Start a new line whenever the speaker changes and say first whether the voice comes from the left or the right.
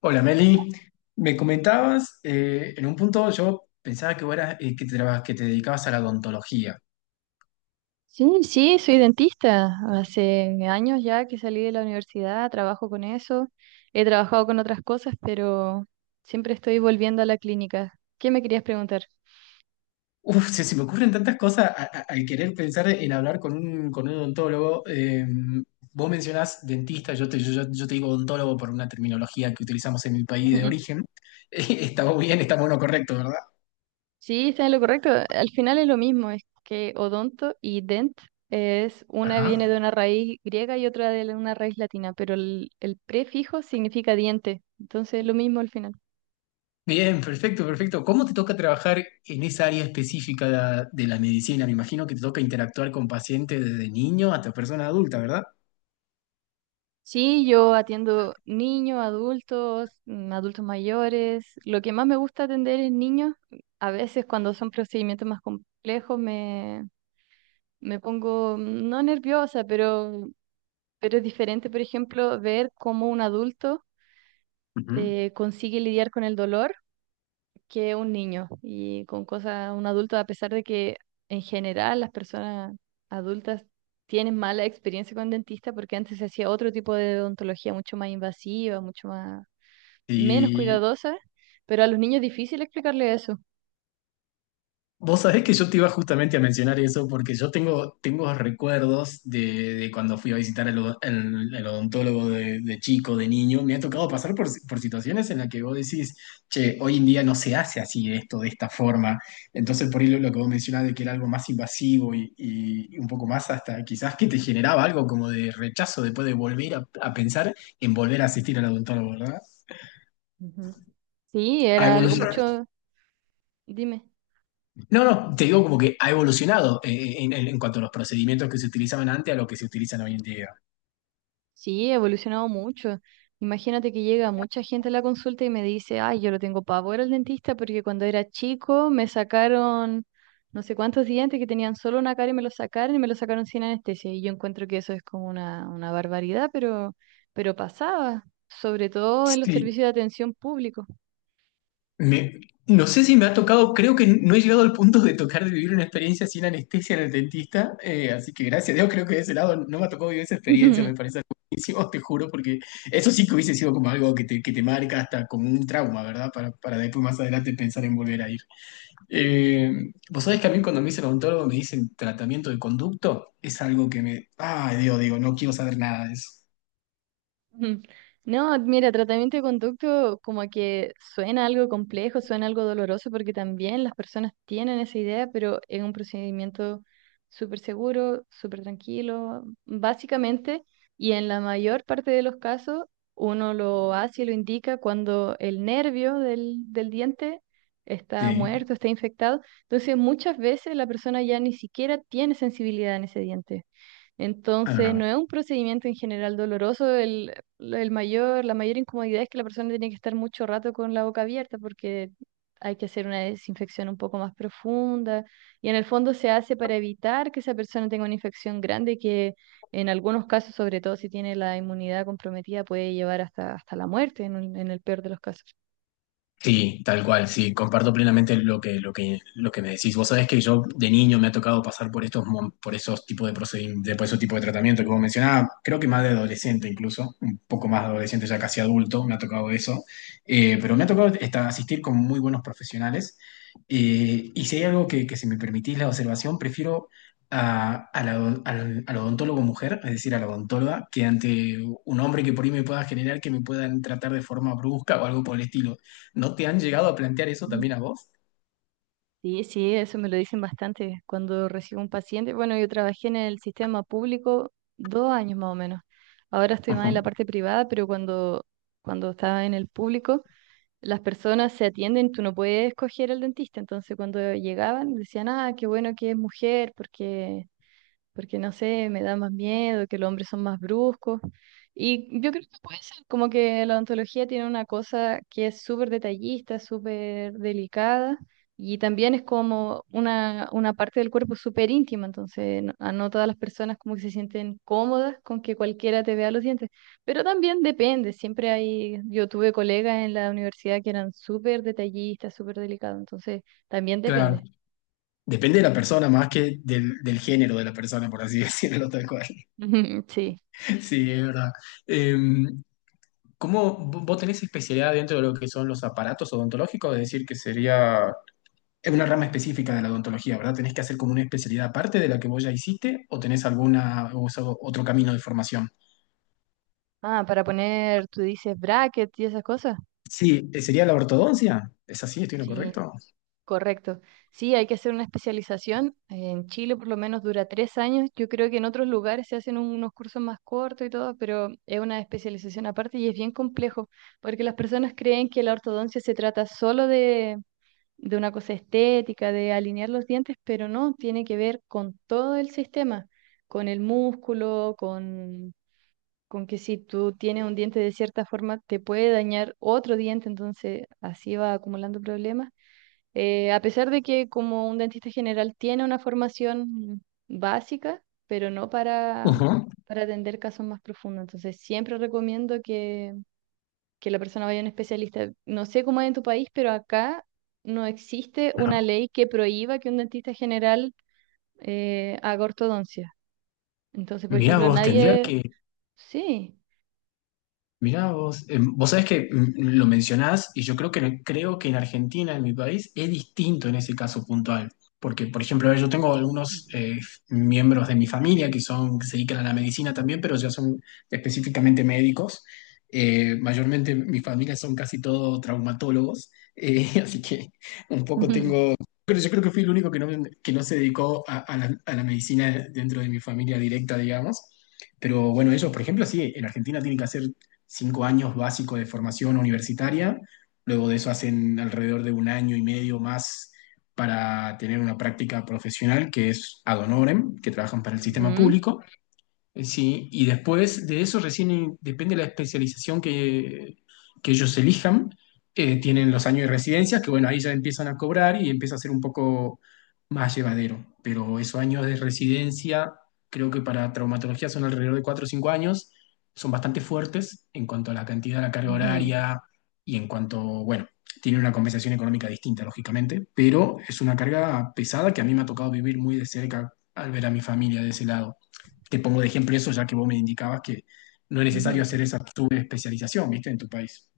left: Hola Meli, me comentabas, en un punto yo pensaba que vos eras, que te dedicabas a la odontología.
right: Sí, sí, soy dentista. Hace años ya que salí de la universidad, trabajo con eso. He trabajado con otras cosas, pero siempre estoy volviendo a la clínica. ¿Qué me querías preguntar?
left: Uf, se me ocurren tantas cosas al querer pensar en hablar con con un odontólogo. Vos mencionás dentista, yo te digo odontólogo por una terminología que utilizamos en mi país de origen. Está muy bien, estamos en correcto, ¿verdad?
right: Sí, está en lo correcto. Al final es lo mismo, es que odonto y dent es una
left: Ajá.
right: viene de una raíz griega y otra de una raíz latina, pero el prefijo significa diente. Entonces es lo mismo al final.
left: Bien, perfecto, perfecto. ¿Cómo te toca trabajar en esa área específica de la medicina? Me imagino que te toca interactuar con pacientes desde niño hasta persona adulta, ¿verdad?
right: Sí, yo atiendo niños, adultos, adultos mayores. Lo que más me gusta atender es niños. A veces cuando son procedimientos más complejos me pongo no nerviosa, pero es diferente, por ejemplo, ver cómo un adulto
left: Ujú.
right: consigue lidiar con el dolor que un niño y con cosas, un adulto, a pesar de que en general las personas adultas tienen mala experiencia con dentista porque antes se hacía otro tipo de odontología mucho más invasiva, mucho más menos
left: Y
right: cuidadosa, pero a los niños es difícil explicarle eso.
left: Vos sabés que yo te iba justamente a mencionar eso porque tengo recuerdos de cuando fui a visitar al odontólogo de chico, de niño. Me ha tocado pasar por, si- por situaciones en las que vos decís, che, hoy en día no se hace así esto, de esta forma. Entonces, por ahí lo que vos mencionás de que era algo más invasivo y un poco más hasta quizás que te generaba algo como de rechazo después de volver a pensar en volver a asistir al odontólogo, ¿verdad?
right: Ujú. Sí,
left: A
right: era algo
left: evolucionado
right: mucho, dime,
left: No, no, te digo como que ha evolucionado en cuanto a los procedimientos que se utilizaban antes a lo que se utilizan hoy en día.
right: sí, ha evolucionado mucho. Imagínate que llega mucha gente a la consulta y me dice, ay, yo lo tengo pavor al dentista porque cuando era chico me sacaron no sé cuántos dientes que tenían solo una cara y me los sacaron y me los sacaron sin anestesia. Y yo encuentro que eso es como una barbaridad, pero pasaba, sobre todo en los
left: Sí,
right: servicios de atención público.
left: me- no sé si me ha tocado, creo que no he llegado al punto de tocar de vivir una experiencia sin anestesia en el dentista, así que gracias a Dios creo que de ese lado no me ha tocado vivir esa experiencia, me parece algo buenísimo, te juro, porque eso sí que hubiese sido como algo que te marca hasta como un trauma, ¿verdad? Para después más adelante pensar en volver a ir. Vos sabés que a mí cuando me dice odontólogo me dicen tratamiento de conducto, es algo que me... Ay, Dios, digo, no quiero saber nada de eso.
right: Ujú. No, mira, tratamiento de conducto como que suena algo complejo, suena algo doloroso, porque también las personas tienen esa idea, pero es un procedimiento súper seguro, súper tranquilo, básicamente, y en la mayor parte de los casos uno lo hace y lo indica cuando el nervio del diente está
left: Sí.
right: muerto, está infectado, entonces muchas veces la persona ya ni siquiera tiene sensibilidad en ese diente. Entonces,
left: Ah.
right: no es un procedimiento en general doloroso. El mayor, la mayor incomodidad es que la persona tiene que estar mucho rato con la boca abierta porque hay que hacer una desinfección un poco más profunda. Y en el fondo se hace para evitar que esa persona tenga una infección grande que en algunos casos, sobre todo si tiene la inmunidad comprometida, puede llevar hasta, hasta la muerte en, en el peor de los casos.
left: Sí, tal cual, sí, comparto plenamente lo que me decís. Vos sabés que yo de niño me ha tocado pasar por por esos tipos de procedimientos, por esos tipos de tratamiento que vos mencionabas, creo que más de adolescente incluso, un poco más de adolescente, ya casi adulto, me ha tocado eso. Pero me ha tocado asistir con muy buenos profesionales. Y si hay algo que si me permitís la observación, prefiero a, a la- al odontólogo mujer, es decir, a la odontóloga, que ante un hombre que por ahí me pueda generar que me puedan tratar de forma brusca o algo por el estilo. ¿No te han llegado a plantear eso también a vos?
right: Sí, sí, eso me lo dicen bastante cuando recibo un paciente. Bueno, yo trabajé en el sistema público 2 años más o menos. Ahora estoy más en la
left: Ujú.
right: parte privada, pero cuando estaba en el público, las personas se atienden, tú no puedes escoger al dentista. Entonces, cuando llegaban, decían, ah, qué bueno que es mujer, porque porque no sé, me da más miedo, que los hombres son más bruscos. Y yo creo que puede ser, como que la odontología tiene una cosa que es súper detallista, súper delicada, y también es como una parte del cuerpo súper íntima, entonces no, a no todas las personas como que se sienten cómodas con que cualquiera te vea los dientes, pero también depende, siempre hay, yo tuve colegas en la universidad que eran súper detallistas, súper delicados, entonces también
left: Claro.
right: depende.
left: Depende de la persona, más que del género de la persona, por así decirlo tal cual.
right: Sí.
left: Sí, es verdad. Em, ¿Cómo vos tenés especialidad dentro de lo que son los aparatos odontológicos? Es decir, que sería es una rama específica de la odontología, ¿verdad? ¿Tenés que hacer como una especialidad aparte de la que vos ya hiciste o tenés alguna o usado otro camino de formación?
right: Ah, para poner, tú dices bracket y esas cosas.
left: Sí, sería la ortodoncia. ¿Es así? ¿Estoy en lo
right: Sí,
left: correcto?
right: correcto. Sí, hay que hacer una especialización. En Chile por lo menos dura 3 años. Yo creo que en otros lugares se hacen unos cursos más cortos y todo, pero es una especialización aparte y es bien complejo, porque las personas creen que la ortodoncia se trata solo de una cosa estética, de alinear los dientes, pero no, tiene que ver con todo el sistema, con el músculo, con que si tú tienes un diente de cierta forma, te puede dañar otro diente, entonces así va acumulando problemas. A pesar de que como un dentista general tiene una formación básica, pero no para,
left: Ujú.
right: para atender casos más profundos, entonces siempre recomiendo que la persona vaya a un especialista. No sé cómo es en tu país, pero acá no existe
left: Ajá.
right: una ley que prohíba que un dentista general haga ortodoncia. Entonces, por
left: Mirá
right: ejemplo,
left: vos, tendría
right: nadie...
left: que
right: Sí.
left: Mirá vos, vos sabés que lo mencionás y yo creo que en Argentina, en mi país, es distinto en ese caso puntual. Porque, por ejemplo, a ver, yo tengo algunos miembros de mi familia que son, que se dedican a la medicina también, pero ya son específicamente médicos. Mayormente mi familia son casi todos traumatólogos, así que un poco tengo... Pero yo creo que fui el único que no se dedicó a la medicina dentro de mi familia directa, digamos. Pero bueno, ellos, por ejemplo, sí, en Argentina tienen que hacer cinco años básicos de formación universitaria, luego de eso hacen alrededor de un año y medio más para tener una práctica profesional que es ad honorem, que trabajan para el sistema
right: Ujú.
left: público, sí, y después de eso recién depende de la especialización que ellos elijan. Tienen los años de residencia, que bueno, ahí ya empiezan a cobrar y empieza a ser un poco más llevadero. Pero esos años de residencia, creo que para traumatología son alrededor de 4 o 5 años, son bastante fuertes en cuanto a la cantidad de la carga
right: Ujú,
left: horaria y en cuanto, bueno, tienen una compensación económica distinta, lógicamente, pero es una carga pesada que a mí me ha tocado vivir muy de cerca al ver a mi familia de ese lado. Te pongo de ejemplo eso, ya que vos me indicabas que no es necesario
right: ujú.
left: hacer esa subespecialización, ¿viste? En tu país.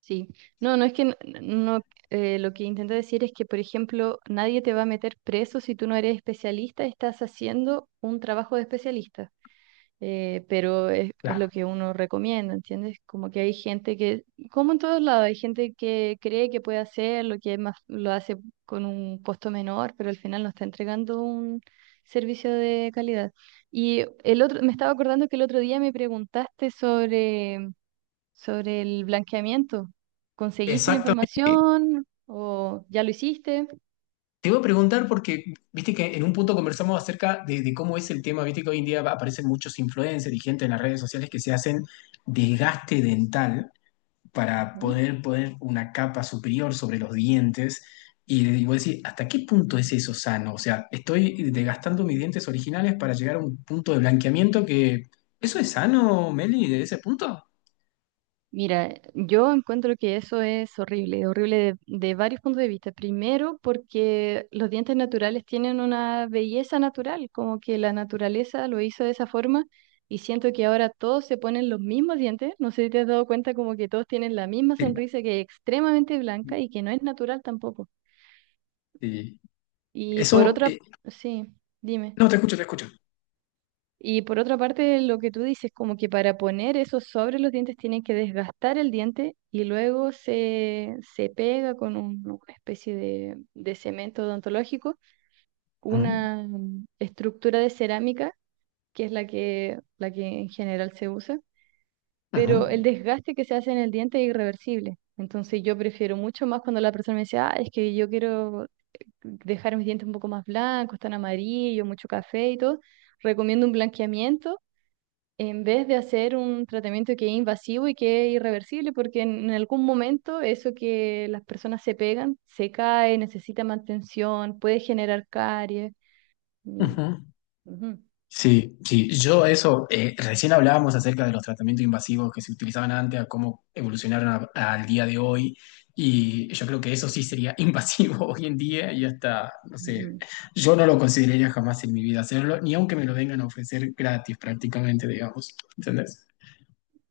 right: Sí, no, no es que no, lo que intento decir es que, por ejemplo, nadie te va a meter preso si tú no eres especialista, estás haciendo un trabajo de especialista, pero es lo
left: Claro.
right: que uno recomienda, ¿entiendes? Como que hay gente que, como en todos lados, hay gente que cree que puede hacer lo que es más, lo hace con un costo menor, pero al final no está entregando un servicio de calidad. Y el otro, me estaba acordando que el otro día me preguntaste sobre sobre el blanqueamiento. ¿Conseguiste la
left: Exactamente.
right: información o ya lo hiciste?
left: Te iba a preguntar porque, viste que en un punto conversamos acerca de cómo es el tema, viste que hoy en día aparecen muchos influencers y gente en las redes sociales que se hacen desgaste dental para poder poner una capa superior sobre los dientes. Y digo, decir, ¿hasta qué punto es eso sano? O sea, estoy desgastando mis dientes originales para llegar a un punto de blanqueamiento que... ¿Eso es sano, Meli, de ese punto?
right: Mira, yo encuentro que eso es horrible, horrible de varios puntos de vista. Primero, porque los dientes naturales tienen una belleza natural, como que la naturaleza lo hizo de esa forma y siento que ahora todos se ponen los mismos dientes. No sé si te has dado cuenta como que todos tienen la misma
left: Sí,
right: sonrisa que es extremadamente blanca y que no es natural tampoco.
left: sí.
right: Y por
left: Eso,
right: otra,
left: eh,
right: sí, dime.
left: no, te escucho, te escucho.
right: Y por otra parte, lo que tú dices, como que para poner eso sobre los dientes tienen que desgastar el diente y luego se pega con una especie de cemento odontológico,
left: Ujú,
right: una estructura de cerámica, que es la que en general se usa,
left: ujú,
right: pero el desgaste que se hace en el diente es irreversible. Entonces yo prefiero mucho más cuando la persona me dice, ah, es que yo quiero dejar mis dientes un poco más blancos, tan amarillos, mucho café y todo. Recomiendo un blanqueamiento en vez de hacer un tratamiento que es invasivo y que es irreversible, porque en algún momento eso que las personas se pegan, se cae, necesita mantención, puede generar caries. y-
left: ujú.
right: ujú,
left: Sí, sí, yo eso, recién hablábamos acerca de los tratamientos invasivos que se utilizaban antes, a cómo evolucionaron al día de hoy, y yo creo que eso sí sería invasivo hoy en día y hasta, no sé,
right: ujú.
left: yo no lo consideraría jamás en mi vida hacerlo, ni aunque me lo vengan a ofrecer gratis prácticamente, digamos, ¿entendés?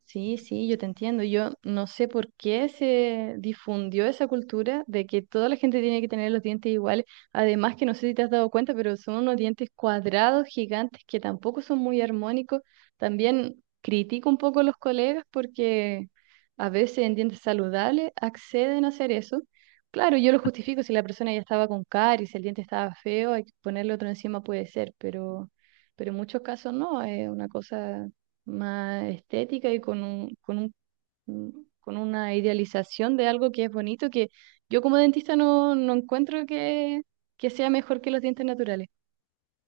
right: Sí, sí, yo te entiendo. Yo no sé por qué se difundió esa cultura de que toda la gente tiene que tener los dientes iguales. Además que no sé si te has dado cuenta, pero son unos dientes cuadrados gigantes que tampoco son muy armónicos. También critico un poco a los colegas porque a veces en dientes saludables acceden a hacer eso. Claro, yo lo justifico si la persona ya estaba con caries, si el diente estaba feo, hay que ponerle otro encima puede ser, pero en muchos casos no, es una cosa más estética y con un, con una idealización de algo que es bonito, que yo como dentista no, no encuentro que sea mejor que los dientes naturales.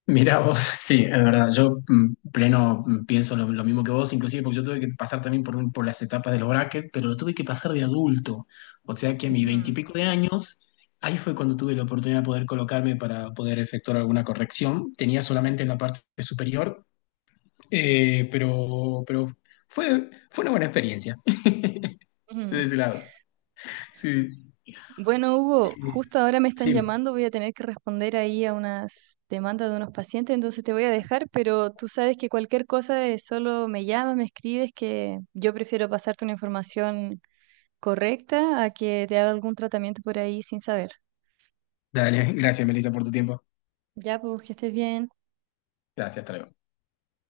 left: Mirá vos, sí, es verdad, pleno pienso lo mismo que vos, inclusive porque yo tuve que pasar también por las etapas de los brackets, pero lo tuve que pasar de adulto, o sea que a mis
right: Ujú.
left: veintipico de años, ahí fue cuando tuve la oportunidad de poder colocarme para poder efectuar alguna corrección, tenía solamente en la parte superior, pero fue, fue una buena experiencia, de
right: Ujú.
left: ese lado. Sí,
right: Bueno, Hugo,
left: eh,
right: justo ahora me están
left: sí,
right: llamando, voy a tener que responder ahí a unas demandas de unos pacientes, entonces te voy a dejar, pero tú sabes que cualquier cosa es solo me llamas, me escribes, que yo prefiero pasarte una información correcta a que te haga algún tratamiento por ahí sin saber.
left: dale, gracias Melissa por tu tiempo,
right: Ya, pues que estés bien.
left: gracias, hasta luego.